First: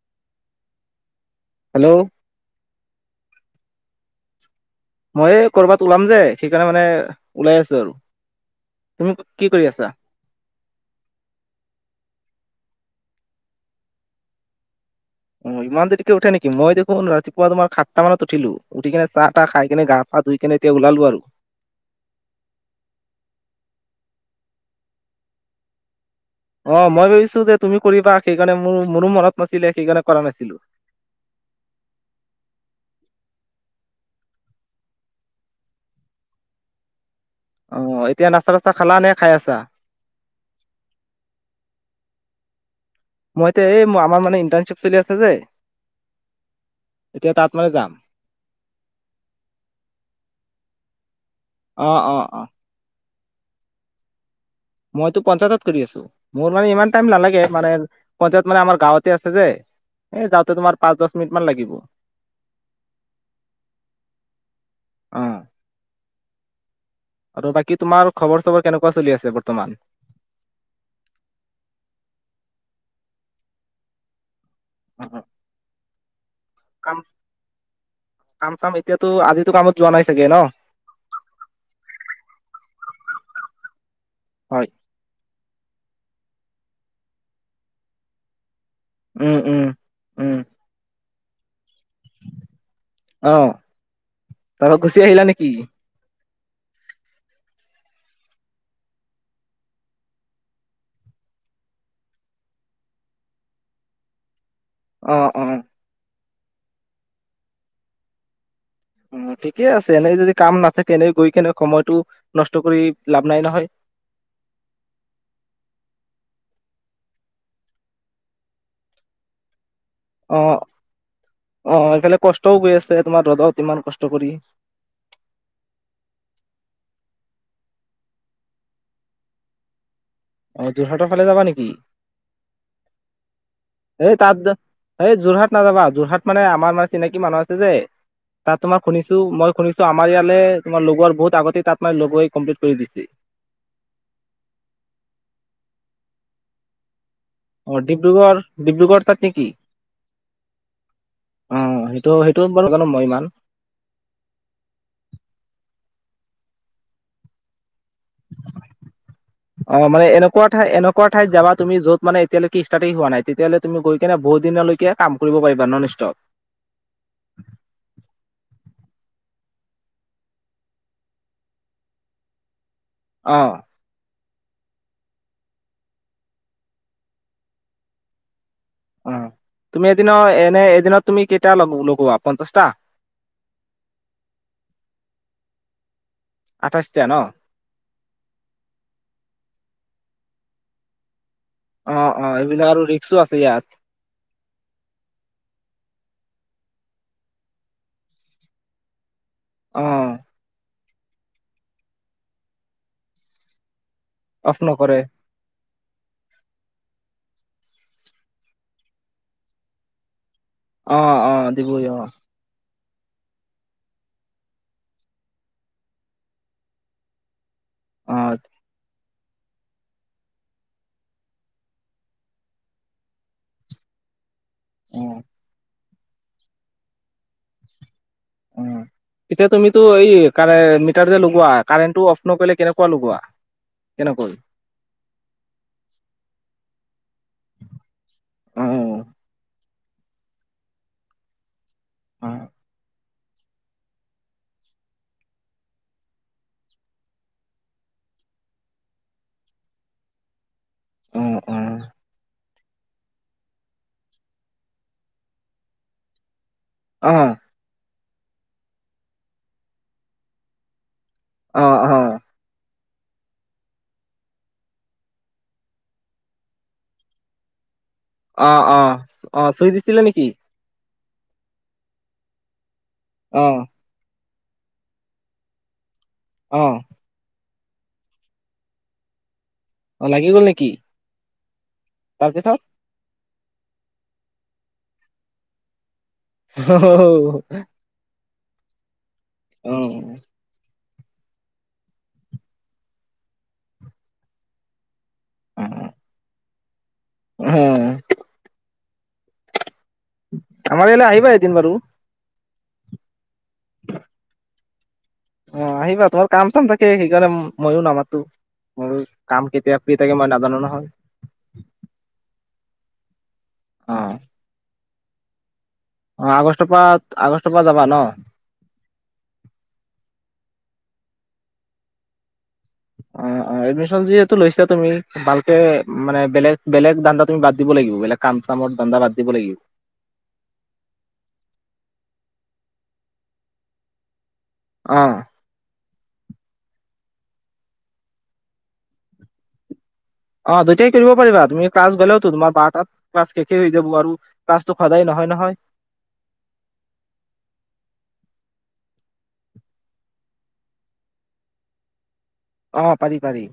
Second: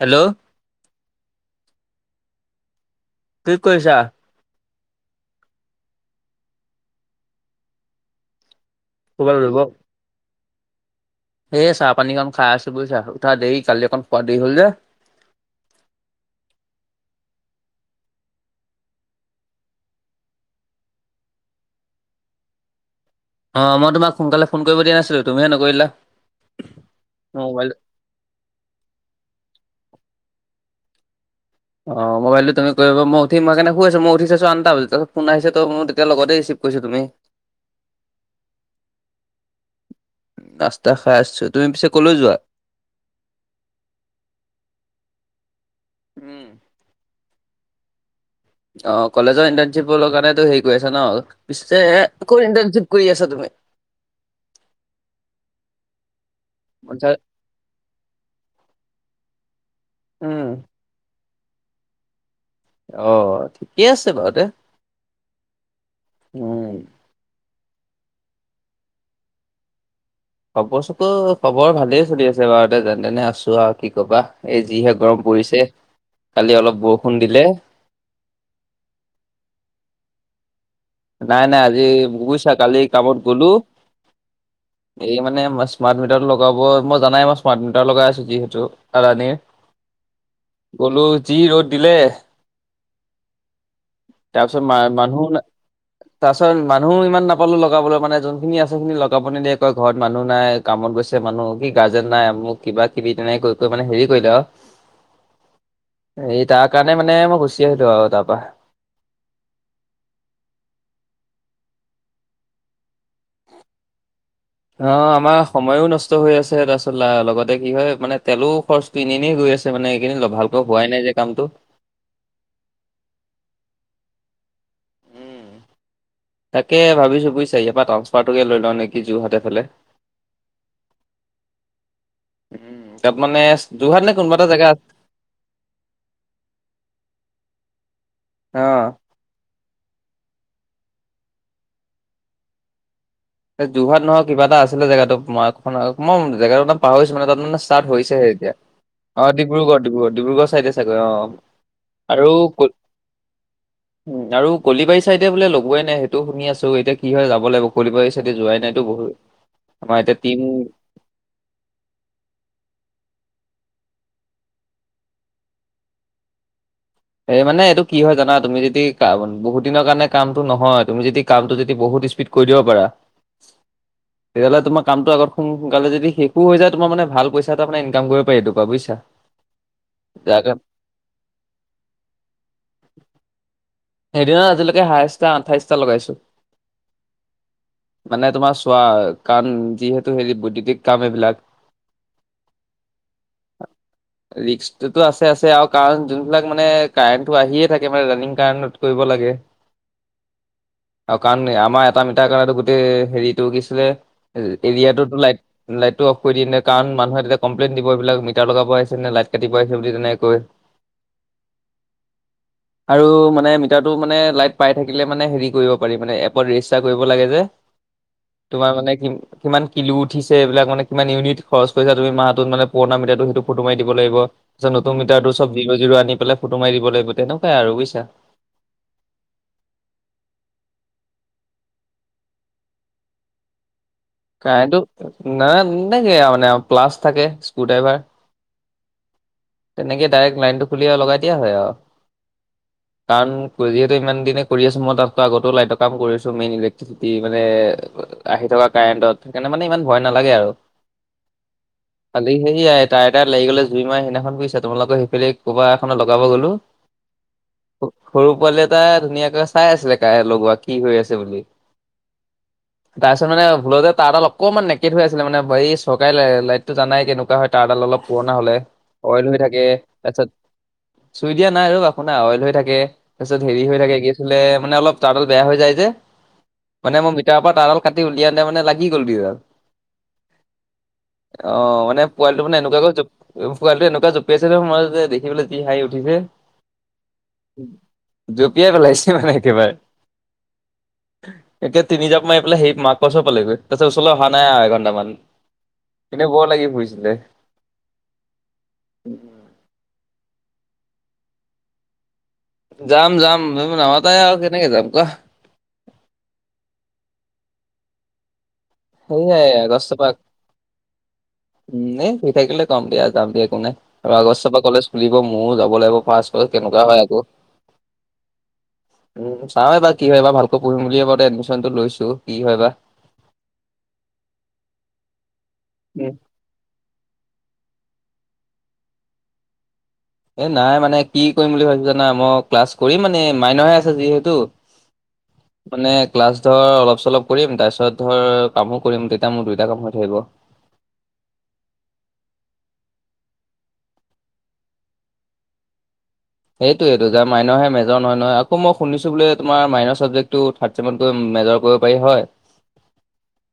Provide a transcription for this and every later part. Hello hello কি কৰিছা? মই এ ক'ৰবাত ওলাম যে সেইকাৰণে মানে ওলাই আছোঁ আৰু। তুমি ক'ৰবাত কি কৰি আছা? এ চাহ পানীকণ খাই আছোঁ বুজিছা উঠা দেৰি কালি অকণ খোৱা দেৰি হ'ল যে। অ ইমান দেৰিকে উঠে নেকি, মই দেখোন ৰাতিপুৱা তোমাৰ সাতটা মানত উঠিলো। উঠি কিনে চাহ তাহ খাই কিনে গা- পা ধুই কেনে এতিয়া ওলালো আৰু। অঁ মই তোমাক সোনকালে ফোন কৰিব দিয়া নাছিলোঁ তুমিহে নকৰিলা। অ মই ভাবিছোঁ যে তুমি কৰিবা সেইকাৰণে মোৰ মোৰো মনত নাছিলে সেইকাৰণে কৰা নাছিলোঁ। অঁ মই ভাবিলো তুমি কৰিবা মই উঠিম মই সেইকাৰণে শুই আছোঁ মই উঠি চাইছোঁ আঠটা বাজিল তাপিছত ফোন আহিছে ত' মই তেতিয়া লগতে ৰিচিভ কৰিছা তুমি। অ এতিয়া নাস্তা চাস্তা খালা নে খাই আছা? নাস্তা খাই আছোঁ। তুমি পিছে কলৈ যোৱা? মই এতিয়া এই আমাৰ মানে ইণ্টাৰ্ণশ্বিপ চলি আছে যে। উম এতিয়া তাত মানে যাম। অ কলেজৰ ইণ্টাৰণশ্বিপ কাৰণেটো হেৰি কৰি আছে ন, পিছে অ অ অ ইণ্টাৰশ্বিপ- কৰি আছা তুমি মইতো পঞ্চায়তত কৰি আছোঁ। মোৰ মানে ইমান টাইম নালাগে, মানে পঞ্চায়ত মানে আমাৰ গাঁৱতে আছে যে। এ যাওঁতে উম তোমাৰ পাঁচ - দশ মিনিট মান লাগিব। অ' ঠিকে আছে বাৰু দে। অ'। উম আৰু বাকী তোমাৰ খবৰ-চবৰ কেনেকুৱা চলি আছে বৰ্তমান? খবৰ চতো খবৰ ভালেই চলি আছে বাৰু তে, যেন-তেনে আছোঁ আৰু, কি ক'বা। এই যিহে অ, গৰম পৰিছে, কালি অলপ বৰষুণ দিলে। কাম-চাম এতিয়াটো আজিতো কামত যোৱা নাই চাগে ন'? নাই - নাই। আজি বুইছা কালি কামত গ'লো হয় এই মানে মা- স্মাৰ্ট মিটাৰটো লগাব, মই জানাই মই স্মাৰ্ট মিটাৰ লগাই আছোঁ যিহেতু। উম কলনিত। উম উম গ'লো, যি ৰ'দ দিলে আহ তাৰ পিছত তাৰপৰা মা- গুচি আহিলা মানুহও না নেকি? তাৰছত মানুহ ইমান নাপালো লগাবলৈ। মানে যোনখিনি আছে, সিখিনি লগাব নিদিয়ে, কয় ঘৰত মানুহ নাই। কামত গৈছে, মানুহ- কি গাৰ্জেন নাই, মোক কিবা কিবি তেনেকে কৈ - কৈ মানে হেৰি কৰিলে আৰু। অ' - অ'। এই তাৰ কাৰণে মানে মই গুচি আহিলোঁ আৰু তাৰ পৰা। উম, ঠিকে আছে। এনেই যদি কাম নাথাকে, এনেই গৈকেনে সময়টো নষ্ট কৰি লাভ নাই নহয়। অ' আমাৰ সময়ো নষ্ট হৈ আছে, তাৰপিছত ল লগতে কি হয়, মানে তেলো খৰচটো এনে এনেই গৈ আছে। ছে মানে এইকেইদিন ল- অ ভালকে হোৱাই নাই যে কামটো। অ' এইফালে কষ্টও গৈ আছে তোমাৰ ৰ'দত ইমান কষ্ট কৰি। উম তাকে ভাবিছোঁ বুইছা, ইয়াৰ পৰা ট্ৰাঞ্চফাৰটোকে লৈ লওঁ নেকি, যোৰহাটৰ ফালে। অ' যোৰহাটৰ ফালে যাবা নেকি? উম, তাত মানে যোৰহাট নে এই কোনোবা এটা তাত- জেগা আছ- এই যোৰহাট নাযাবা। যোৰহাট মানে আমাৰ মানে চিনাকি মানুহ আছে যে তাত অ তোমাৰ শুনি ছোঁ- মই শুনিছোঁ আমাৰ ইয়ালে তোমাৰ লগৰ বহুত আগতে তাত মানে লগই কমপ্লিট কৰি দিছি। এই যোৰহাট নহয়, কিবা এটা আছিলে জেগাটো [unintelligible] মই জেগাটোৰ নাম পাহৰিছোঁ মানে, তাত মানে অ ষ্টাৰ্ট হৈছেহে ডিব্ৰুগড় এতিয়া। ডিব্ৰুগড় তাত অ' নেকি ডিব্ৰুগড় - ডিব্ৰুগড়। ডিব্ৰুগড় ছাইডে চাগৈ অ'। অ' সেইটো - আৰু সেইটো ক- বাৰু মই ইমান উম আৰু কলিবাৰী চাইডে বোলে লগোৱাই নাই। সেইটো শুনি আছোঁ। এতিয়া কি হয়, যাব লাগিব কলিবাৰী তাতে যোৱাই নাইতো বহুত। আমাৰ এতিয়া টিম কৰ ঠাইত যাবা তুমি, য'ত মানে এতিয়ালৈকে ইষ্টাৰ্টতেই হোৱা নাই। তেতিয়াহ'লে তুমি গৈকেনে বহুদিনলৈকে কাম কৰিব পাৰিবা ননষ্টপ। এই মানে এইটো কি হয় জানা? তুমি যদি কা- বহুত দিনৰ কাৰণে কামটো নহয়, তুমি যদি কামটো যদি বহুত ইস্পীড কৰি দিব পাৰা অ'। তেতিয়াহ'লে তোমাৰ কামটো আগত সো- সোনকালে যদি শেষো হৈ যায়, তোমাৰ মানে ভাল পইচা এটা মানে ইনকাম কৰিব পাৰি এইটো পৰা, বুইছা? অ'। তুমি এদিনৰ এনে- এদিনত তুমি কেইটা লগ- লগোৱা? পঞ্চাশটা? এদিনত আজিলৈকে হাইয়েছটা আঠাইশটা লগাইছোঁ। আঠাইশটা ন'? মানে তোমাৰ চোৱা, কাৰণ যিহেতু হেৰি বৈদ্যুতিক কাম এইবিলাক অ' - অ' এইবিলাক আৰু ৰিক্সো আছে ইয়াত। ৰিক্সটোতো আছে - আছে আৰু কাৰণ যো এইবিলাক মানে কাৰেণ্টটো আহিয়ে থাকে, মানে ৰানিং কাৰেণ্টত কৰিব লাগে। অ'। অকাৰণে আমাৰ এটা মিটাৰ কাৰণেতো গোটেই হেৰিটো কি আছিলে, এ- অফ নকৰে এৰিয়াটোতো লাইট লাইটটো অফ কৰি দিয়ে নে, কাৰণ মানুহে তেতিয়া কমপ্লেইন দিব এইবিলাক মিটাৰ লগাব আহিছে নে লাইট কাটিব আহিছে বুলি তেনেকে কয়। অ' - অ' দিবই অ'। আৰু মানে মিটাৰটো মানে লাইট পাই থাকিলে মানে হেৰি কৰিব পাৰি, মানে এপত ৰেজিষ্টাৰ কৰিব লাগে যে। অ অ তোমাৰ মানে কি- কিমান কিলো উঠিছে, এইবিলাক মানে কিমান ইউনিট খৰচ কৰিছা তুমি মাহটোত, মানে পুৰণা মিডিয়াটো সেইটো ফটো মাৰি দিব লাগিব। নতুন মিটাৰটো চব জিৰ জিৰো আনি পেলাই ফটো মাৰি দিব লাগিব তেনেকুৱাই আৰু বুজিছা। উম এতিয়া তুমিতটো এই মিটাৰ যে লগোৱা কাৰেণ্টো অফ নকৰিলে কেনেকুৱা লগোৱা। কেনেকৈ কাৰেণ্টো না তেনেকেই আৰু মানে প্লাছ থাকে স্ক্ৰু ড্ৰাইভাৰ- অ তেনেকে ডাইৰেক্ট লাইনটো খুলি আৰু লগাই দিয়া হয় আৰু- হয় কাৰণ যিহেতু ইমান দিনে কৰি আছো মই তাতকো আগতেও লাইটৰ কাম কৰি আছো মেইনলি মানে আহি থকা কাৰেন্টত সেইকাৰণে মানে ইমান ভয় নালাগে আও। উম উম কালি সেয়াই তাই এটাত লাগি গ'লে জুই মাই সেইদিনাখন বুজিছা। তোমালোকৰ সেইফালে ক'বা এখনত লগাব গ'লো। অঁ। সৰু পোৱালি এটা ধুনীয়াকৈ চাই আছিলে কাই লগোৱা কি হৈ আছিল। বুলি, অ', অ', তাৰপিছত মানে- ভুলতে তাৰডাল অকমান নেকেট হৈ আছিলে মানে এই চৰকাৰী লা লাইটটো জানাই কেনেকুৱা হয়। তাঁৰ ডাল অলপ পুৰণা হ'লে অ', অ', অইল হৈ অ', থাকে, চুই দিছিলে নেকি? তাৰপিছত- চুই দিয়া নাই অ আপোনাৰ অইল হৈ থাকে। তাপিছত অ', হেৰি হৈ থাকেগে। ছিলে মানে অলপ তাৰডাল বেয়া হৈ যায় যে। অঁ। মানে মই মিটাৰ পা তাৰডাল কাটি উলিয়াটে মানে লাগি গ'ল দুইডাল। অ লাগি গ'ল নেকি? অ মানে পোৱালিটো তাৰপিছত মানে এনেকুৱাকৈ জ- পোৱালিটো এনেকুৱা জপিইছে যে মই যে দেখি পেলাই যি হাঁহি উঠিছে। [unintelligible] জঁপিয়াই পেলাইছে মানে একেবাৰে। অ', এতিয়া তিনি যাপ মাই পেলাই সেই মাক- ক'ৰ ওচৰ পালেগৈ, তাৰ পিছত ওচৰলৈ অহা নাই আও এঘণ্টামান। এনে বৰ লাগি ফুৰিছিলে। উম। আমাৰ ইয়ালে আহিবা এদিন বাৰু। যাম যাম, নামাতাই আৰু কেনেকে যাম কোৱা? অঁ আহিবা, তোমাৰ কাম চাম থাকে সেইকাৰণে মইয়ো নামাতো। মোৰ সেয়াই কাম কেতিয়া আগষ্টৰ ফ্ৰী পৰা থাকে মই নাজানো নহয়। উম এই শুই থাকিলে কম দিয়া যাম দিয়া একো নাই, আৰু অ', আগষ্ট পা কলেজ- খোলিব মৌ যাব লাগিব। ফাৰ্ষ্ট অঁ ফাৰ্ষ্ট আগষ্টৰ পৰা কেনেকুৱা হয় আকৌ আগষ্টৰ পৰা যাবা ন? উম চাও এইবাৰ কি হয়। এইবা ভালকৈ পঢ়িম বুলিয়ে ক এডমিচনটো লৈছো, কি হয় বা। অঁ অঁ এডমিশ্যন যিহেতু লৈছা তুমি। ভালকে উম, মানে বেলেগ বেলেগ ধান্দা তুমি বাদ দিব লাগিব, বেলেগ কাম চামৰ ধান্দা বাদ দিব লাগিব। এ নাই মানে কি কৰিম বুলি ভাবিছো জানা? ম‌ই ক্লাছ কৰিম মানে মাইনৰহে আছে যিহেতু। অ', মানে ক্লাছ ধৰ অলপ চলপ কৰিম। তাৰপিছত ধৰ কামো কৰিম তেতিয়া মোৰ দুইটা কাম হৈ থাকিব। অ দুইটাই কৰিব পাৰিবা। তুমি ক্লাছ গ'লেওটো তোমাৰ বাৰ তাত ক্লাছ শেষে হৈ যাব আৰু। ক্লাছতো সদায় নহয় নহয়। সেইটোয়েইটো যাৰ মাইনৰহে মেজৰ নহয় নহয়। আকৌ ম‌ই শুনিছো বোলে তোমাৰ মাইনৰ চাবজেক্টটোত। থাৰ্ড চেমত গৈ মেজৰ কৰিব পাৰি হয়? অ পাৰি পাৰি।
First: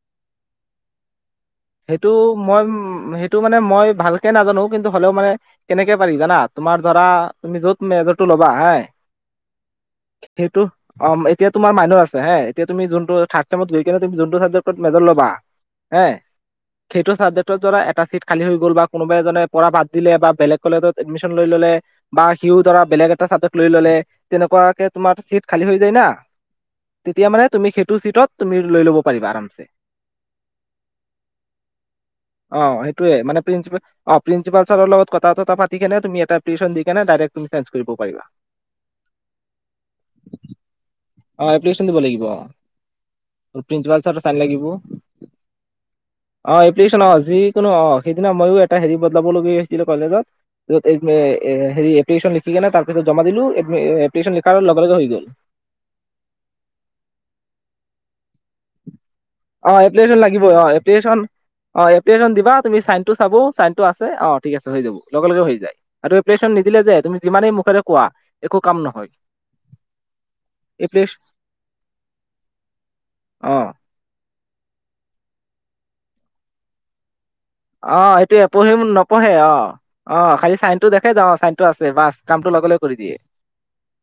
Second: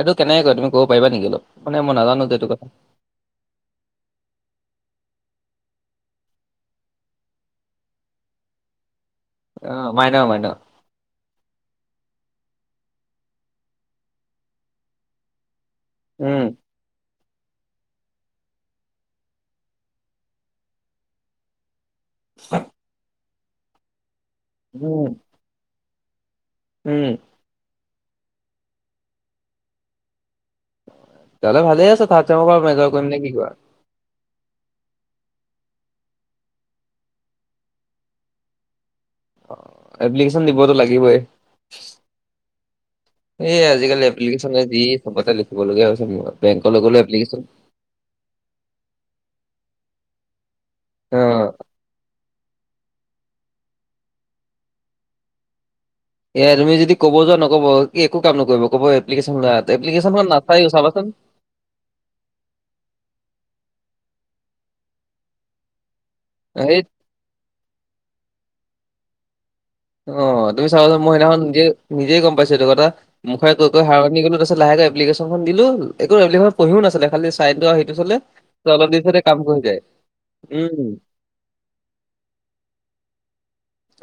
এইটো কেনেকে কৰে তুমি কব পাৰা নেকি অলপ। মানে মই সেইটো নাজানো যে এইটো মই কথা উ সেইটো মানে মই ভালকে নাজানো কিন্তু হ'লেও মানে- কেনেকে পাৰি জানা তোমাৰ ধৰা, তুমি যত মেজৰতটো ল'বা হে- অ মাইনহ মাইনহ অ এতিয়া তোমাৰ মাইনৰ আছে হা, এতিয়া তুমি যোনটো থাৰ্ড চেমত গৈ কিনে, তুমি যোনটো ছাবজক্ট মেজৰ লবা- হে। উম। সেইটো চাবজেক্টৰ ধৰা এটা চিট খালী হৈ গল বা কোনোবা এজনে পঢ়া বাদ দিলে বা বেলেগ কলেজত এডমিশন লৈ ললে বা সিও ধৰা বেলেগ এটা চাবজেক্ট লৈ ললে। তেনেকুৱাকে উম, তোমাৰ চিট খালী হৈ যায় না উম, তেতিয়া মানে তুমি সেইটো চিটত তুমি লৈ লব পাৰিবা আৰামছে। দাদা ভালে আছে থাৰ্ড চেমৰ পৰা অ', মেজৰ কৰিম, সেইটোয়ে নে কি মানে কোৱা? প্ৰিন্সিপাল অ প্ৰিন্সিপাল ছাৰৰ লগত কথা সথা পাতি কেনে তুমি এটা এপলিকেশন দি কেনে ডাইৰেক্ট তুমি চেঞ্চ কৰিব পাৰিবা। [inaudible] অ এপ্লিকেশন দিবতো লাগিবই অ', এপ্লিকেশ্যন দিব লাগিব অ', এই প্ৰিন্সিপাল আজিকালি ছাৰৰ চাইন এপ্লিকেশনে লাগিব। যি চবতে লিখিবলগীয়া হৈছে মোৰ অ বেংকলৈ গ'লে এপ্লিকেশন অ এপ্লিকেশ্যন যিকোনো অ সেইদিনা মইও এটা হেৰি বদলাব লগীয়া হৈছিলো কলেজত, যত অ হে হেৰি এপ্লিকেচন লিখিকেনে তাৰপিছত জমা দিলো এ্লিকেশন লিখাৰ লগে লগে হৈ গ'ল। এয়া তুমি যদি ক'ব যোৱা নকব কি একো কাম নকৰিব কব এপ্লিকেশন লৈ আহ, অ এপ্লিকেচন এপ্লিকেশ্যন লাগিবই অ নাচায়ও চাবাচোন এপ্লিকেশ্যন অ এপ্লিকেশ্যন দিবা তুমি চাইন টো চাব, চাইনটো আছে, অ ঠিক আছে হৈ যাব, লগে লগে হৈ যায় আৰু এপ্লিকেশ্বন সেই নিদিলে যে তুমি যিমানেই মুখৰে কোৱা একো কাম নহয়। অ তুমি চাব এপ্লিকেশ মই সিদিনাখন নিজে, নিজে গম পাইছো এইটো কথা মুখে অ কৈ কৈ হাৰ মানি গলো তাৰ পিছত লাহে লাহে এ্লিকেশ্যনখন দিলো, একো এপ্লিকেচন পঢ়িও নাছিলে খালি চাইনটো আৰু সেইটো অ চালে এইটো পঢ়ি [unintelligible] মোৰ অলপ দেৰি পিছতে নপঢ়ে কাম অ কৰি যায় অ খালি চাইন উম টো দেখে, যে চাইনটো আছে, বাচ কামটো লগে লগে কৰি দিয়ে।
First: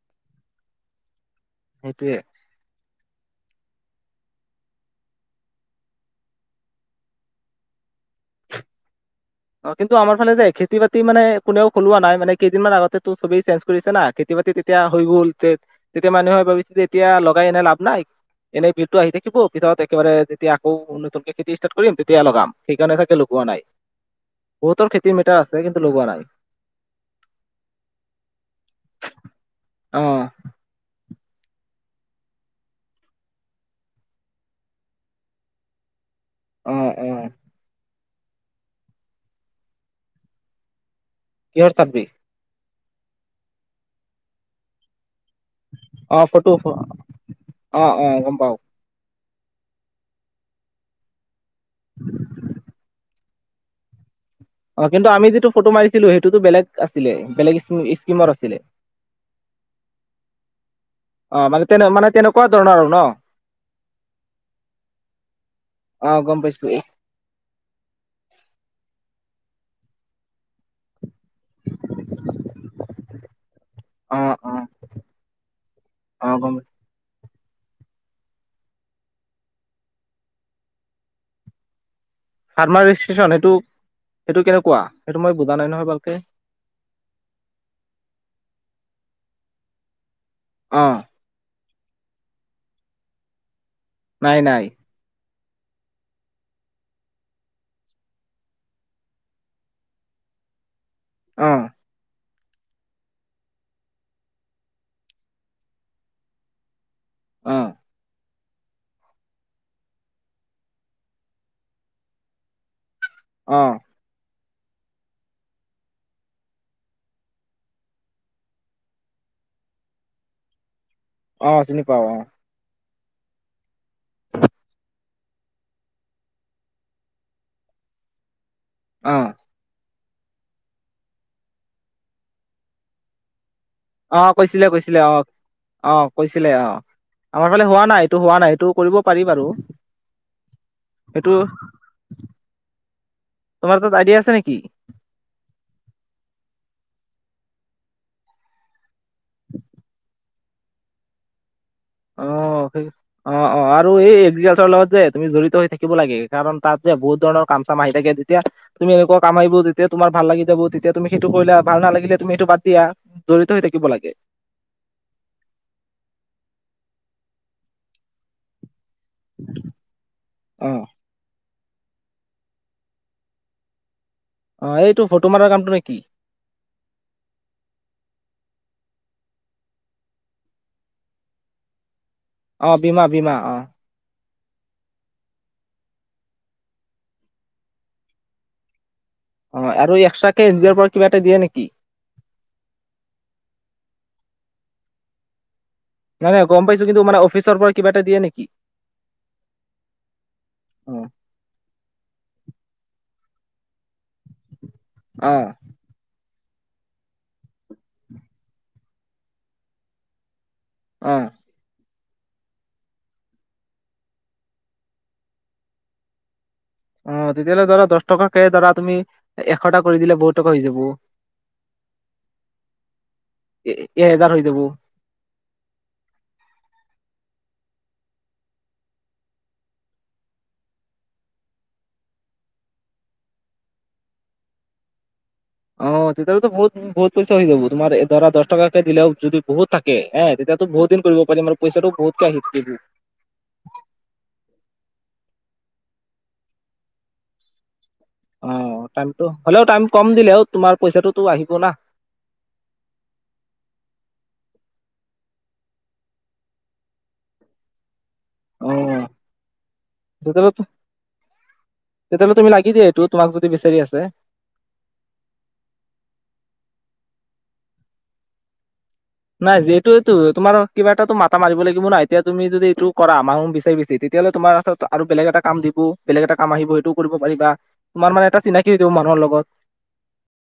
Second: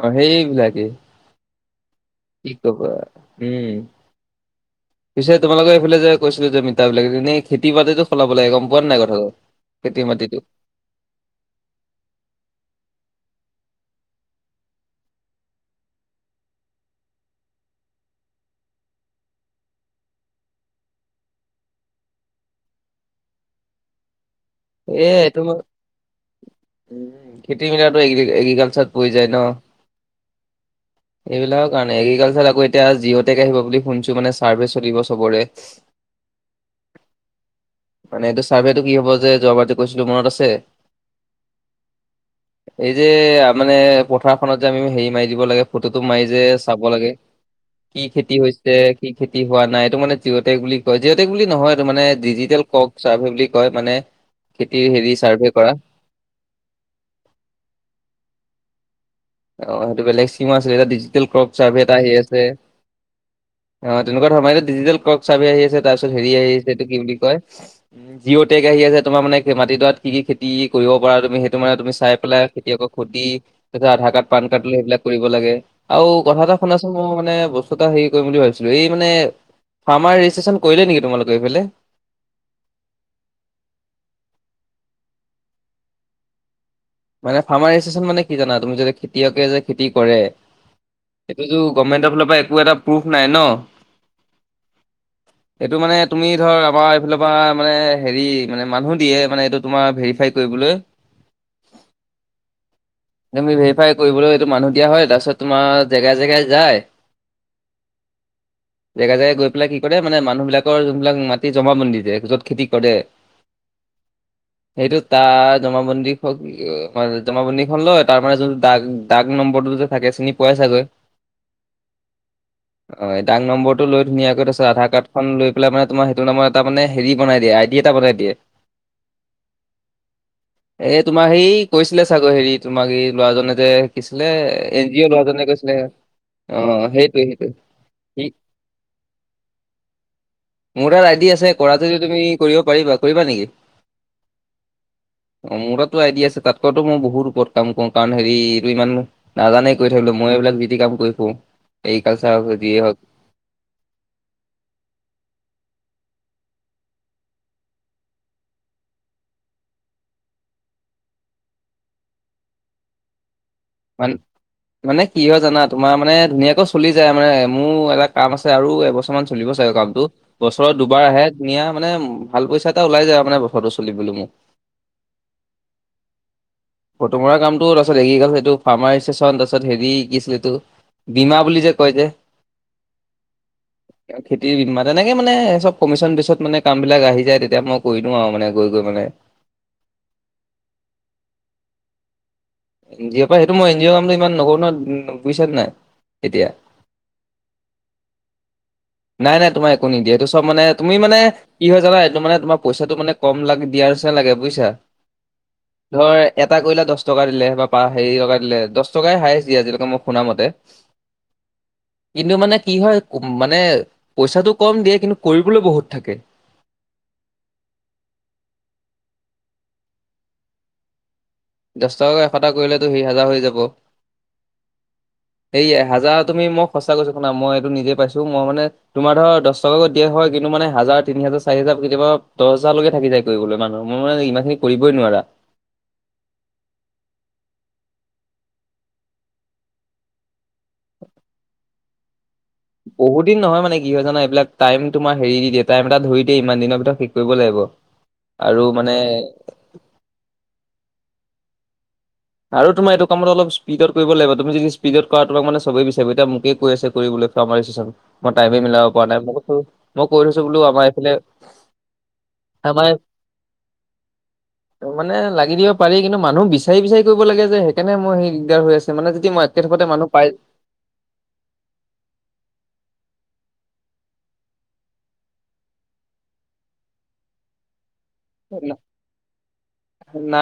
অ সেইবিলাকে সেইটোৱে কি কবা, উম। [inaudible] পিছে তোমালোকৰ এইফালে যে কৈছিলো যে মিতাবিলাক এনে খেতি বাতিতো চলাব লাগে গম পোৱা নাই কথাটো। অ কিন্তু খেতি আমাৰ ফালে মাটিটো খেত খেতি বাতি মানে কোনেও সলোৱা নাই মানে কেইদিনমান আগতে তো সবেই চেঞ্জ কৰিছে না খেতি বাতি তেতিয়া হৈ গ'ল তে তেতিয়া মানুহে ভাবিছিলে যে এতিয়া লগাই এনেই লাভ নাই এনেই বিলটো আহি থাকিব অফিছত একেবাৰে যদি আকৌ নতুনক খেতি ষ্টাৰ্ কৰিম তেতিয়া লগাম, সেইকাৰণে চাগে লগোৱা নাই। ৰ খেতি মেটা আছে কিন্তু লগোৱা নাই উ খেতি মেলাটো এগ্ৰিকালচাৰত পৰি যায় ন? [inaudible] এইবিলাকৰ কাৰণে এগ্ৰিকালচাৰ আকৌ এতিয়া জিঅ'টেক আহিব বুলি শুনিছো মানে চাৰ্ভে চলিব চবৰে অহ অহ। মানে এইটো চাৰ্ভেটো কি হ'ব যে যোৱাবাৰ যে কৈছিলো মনত আছে এ চাবি [unintelligible] এই যে মানে পথাৰখনত যে আমি হেৰি মাৰি দিব লাগে, ফটোটো মাৰি অ', যে ফটো চাব লাগে অ', কি অ', গম খেতি পাও হৈছে। কি খেতি হোৱা নাই এইটো মানে জি অ'টেক বুলি কয় জিঅ'টেক বুলি নহয় এইটো মানে ডিজিটেল কক ছাৰ্ভে বুলি কয় মানে। অ, খেতিৰ কিন্তু হেৰি আমি যিটো চাৰ্ভে ফটো কৰা। মাৰিছিলো সেইটোতো বেলেগ আছিলে বেলেগ স্কিমৰ আছিলে অ সেইটো বেলেগ স্কিমৰ আছিলে এতিয়া ডিজিটেল ক্ৰপ চাৰ্ভ এটা আহি আছে। এনেকুৱা ধৰণৰ আৰু ন। অ তেনেকুৱা ধৰণে ডিজিটেল কক ছাৰ্ভে আহি আছে তাৰ পিছত অ', হেৰি গম আহি পাইছো আছে এইটো কি বুলি কয় জিঅ' টেক আহি আছে তোমাৰ মানে মাটিডৰাত কি কি খেতি টি কৰিব পৰা তুমি সেইটো মানে তুমি চাই পেলাই খেতিয়ক সুধি তাৰপিছত আধাৰ কাৰ্ড অ', পান অ', কাৰ্ড, সেইবিলাক কৰিব লাগে আৰু অ', কথা গম এটা শুনাচ মই মানে বস্তু এটা হেৰি কৰিম বুলি ভাবিছিলো এই মানে, ফাৰ্মাৰ ৰেজিষ্ট্ৰেচন কৰিলে নেকি তোমালোকৰ এইফালে ফাৰ্মাৰ ৰেজিষ্ট্ৰেশ্যন সেইটো -সেইটো কেনেকুৱা? সেইটো মই বুজা নাই নহয় ভালকে মানে ফাৰ্মাৰ এছেছন মানে কি জানা? তুমি যদি খেতিয়কে যে খেতি কৰে অ'। সেইটোতো গভমেণ্টৰ ফালৰ পৰা একো এটা প্ৰুফ নাই ন'। নাই - নাই। এইটো মানে তুমি ধৰ, আমাৰ এইফালৰ পৰা মানে, হেৰি মানে মানুহ দিয়ে, মানে এইটো তোমাৰ ভেৰিফাই কৰিবলৈ। অ'। তুমি ভেৰিফাই কৰিবলৈ এইটো মানুহ দিয়া হয়। তাৰছত তোমাৰ জেগাই - জেগাই যায়। অ'। জেগা - জেগা গৈ পেলাই কি কৰে, মানে মানুহবিলাকৰ যোনবিলাক মাটি জমাবন্দী দিয়ে, য'ত খেতি কৰে অ'। সেইটো তাৰ জমাবন্দী হওঁক অ'- জমাবন্দী খন লয়। তাৰ মানে যোনটো দাগ- দাগ নম্বৰটো যে থাকে, চিনি পোৱায়ে চাগৈ। অ', চিনি পাওঁ অ'। অ' দাগ নম্বৰটো লৈ ধুনীয়াকৈ তাছত আধাৰ কাৰ্ডখন লৈ পেলাই মানে তোমাৰ সেইটো নামৰ এটা মানে হেৰি বনাই দিয়ে, আই ডি এটা বনাই দিয়ে। অ'। এই তোমাৰ সেই কৈছিলে চাগৈ হেৰি তোমাক এই ল'ৰাজনে যে শিকিছিলে অ' কৈছিলে - এন কৈছিলে, জি ল'ৰাজনে কৈছিলে অ'। অ' কৈছিলে অ'। সেইটোৱে সেইটোৱে আমাৰফালে হোৱা নাই এইটো, সি হোৱা নাই এইটো। কৰিব পাৰি বাৰু। মোৰ তাত আই ডি সেইটো আছে। কৰা যদি তুমি, কৰিব পাৰিবা। কৰিবা নেকি? তোমাৰ তাত আই ডি আছে নেকি? অ' মোৰ তাততো আই ডি আছে। তাতকৈটো মোৰ বহুত ওপৰত কাম কৰোঁ, কাৰণ হেৰি এইটো ইমান নাজানেই কৰি থাকিবলৈ। মই এইবিলাক যি-টি কাম কৰি ফুৰোঁ। অ এগ্ৰিকালচাৰ হওঁক যিয়ে হওঁক। অ' - অ'। আৰু এই এগ্ৰিকালচাৰৰ লগত যে তুমি জড়িত হৈ থাকিব লাগে, কাৰণ তাত যে বহুত ধৰণৰ কাম-চাম আহি থাকে। তেতিয়া তুমি এনেকুৱা কাম আহিব, তেতিয়া তোমাৰ ভাল লাগি যাব। তেতিয়া তুমি সেইটো কৰিলে ভাল নালাগিলে, তুমি সেইটো বাদ দিয়া। জড়িত হৈ থাকিব মান লাগে। মানে কি হয় জানা? তোমাৰ মানে ধুনীয়াকৈ চলি যায়, মানে মোৰ এটা কাম আছে আৰু এবছ কিছুমান চলিব চাগৈ কামটো। অ বছৰত দুবাৰ আহে ধুনীয়া মানে ভাল পইচা এটা ওলাই যায় আৰু মানে, বছৰটো চলিবলে মোক। অ' এইটো ফটো মাৰা কামটো নেকি? ফটো মৰা কামটো, তাৰছত এগ্ৰিকাল এইটো ফাৰ্মাৰ‌ ৰেষ্টেচন, তাৰছত হেৰি কি আছিল এইটো বীমা বুলি যে কয় যে। অ' বীমা - বীমা, অ'। খেতিৰ বীমা। তেনেকে মানে চব কমিশ্যন বেছত মানে কামবিলাক আহি যায়। তেতিয়া মই কৰি দিওঁ আৰু মানে, গৈ - গৈ মানে। অ' আৰু এক্সট্ৰাকে এন জি অৰ পৰা কিবা এটা দিয়ে নেকি? এন জি অ পৰা সেইটো মই এন জি অ' কামটো ইমান নকৰোঁ নহয়, বুইছান নাই? নাই - নাই, এতিয়া গম পাইছোঁ। কিন্তু মানে অফিচৰ পৰা কিবা এটা দিয়ে নেকি? নাই - নাই, তোমাৰ একো নিদিয়ে। এইটো চব মানে- অ তুমি মানে কি হয় জানা? এইটো মানে তোমাৰ পইচাটো মানে কম লাগ দিয়াৰ যেন লাগে, বুইছা? অ ধৰ এটা কৰিলা, দশ টকা দিলে বা পা- হেৰি টকা দিলে। দশ টকাই হাইয়েছ দিয়ে, আজিলৈকে মই শুনা মতে। অ কিন্তু মানে কি হয়, মানে পইচাটো কম দিয়ে, কিন্তু কৰিবলৈ বহুত থাকে। অ' তেতিয়াহ'লে ধৰা দশ টকাকে ধৰা তুমি, এশটা কৰি দিলে বহুত টকা হৈ যাব। দশ টকাকে এশটা কৰিলেতো সি হাজাৰ হৈ যাব। এ এহেজাৰ হৈ যাব সেই এহাজাৰত তুমি- মই সঁচা কৈছোঁ শুনা, মই এইটো নিজে পাইছোঁ। মই মানে তোমাৰ ধৰ, দশ টকা কৰি দিয়ে, হয়। কিন্তু মানে হাজাৰ, তিনি হাজাৰ, চাৰি হাজাৰ, কেতিয়াবা দশ হাজাৰলৈকে থাকি যায়। কৰিবলৈ মানুহ। মোৰ মানে ইমানখিনি কৰিবই নোৱাৰা। অ' তেতিয়াটোতো বহুত - বহুত পইচা হৈ যাব। তোমাৰ এ ধৰা, দশ টকাকে দিলেও যদি বহুত থাকে, এ তেতিয়া তো বহুদিন কৰিব পাৰিম আৰু পইচাটো বহুতকে আহি [inaudible] বহু দিন নহয় মানে কি হয় জানা এইবিলাক টাইম তোমাৰ হেৰি দি দিয়ে টাইম এটা ধৰি দিয়ে ইমান দিনৰ ভিতৰত শেষ কৰিব লাগিব। আৰু অ' মানে টাইমটো- হ'লেও টাইম কম দিলেও, তোমাৰ পইচাটোতো আহিব না। আৰু তোমাৰ এইটো কামত অলপ স্পীডত কৰিব লাগিব তুমি যদি স্পীডত কৰা তোমাক মানে ছবেই বিচাৰিব এতিয়া মোকে কৈ আছে কৰিবলে। ফাৰ্মা ৰেজিষ্ট্ৰেচন মই টাইমে অ মিলাব পৰা নাই। মই কৈছো মই কৈ থৈছো তেতিয়াহ'লে বোলো আমাৰ এইফালে উস তেতিয়াহ'লে তুমি লাগি দিয়া এইটোত তোমাক যদি বিচাৰি আছে। ত মানে লাগি দিব পাৰি কিন্তু মানুহ বিচাৰি বিচাৰি কৰিব লাগে যে সেইকাৰণে মই সেই দিগদাৰ হৈ আছে। মানে যদি মই নাই একে থোপতে যিহেতুটো মানুহ পায় তোমাৰ কিবা এটাতো মাথা মাৰিব লাগিব ন এতিয়া তুমি যদি এইটো কৰা মানুহ বিচাৰি বেচি তেতিয়াহলে তোমাৰ ওচৰত তো আৰু বেলেগ এটা কাম দিবও। বেলেগ এটা কাম আহিব সেইটোও কৰিব পাৰিবা, তোমাৰ মানে এটা চিনাকি হৈ যাব মানুহৰ লগত। শুনা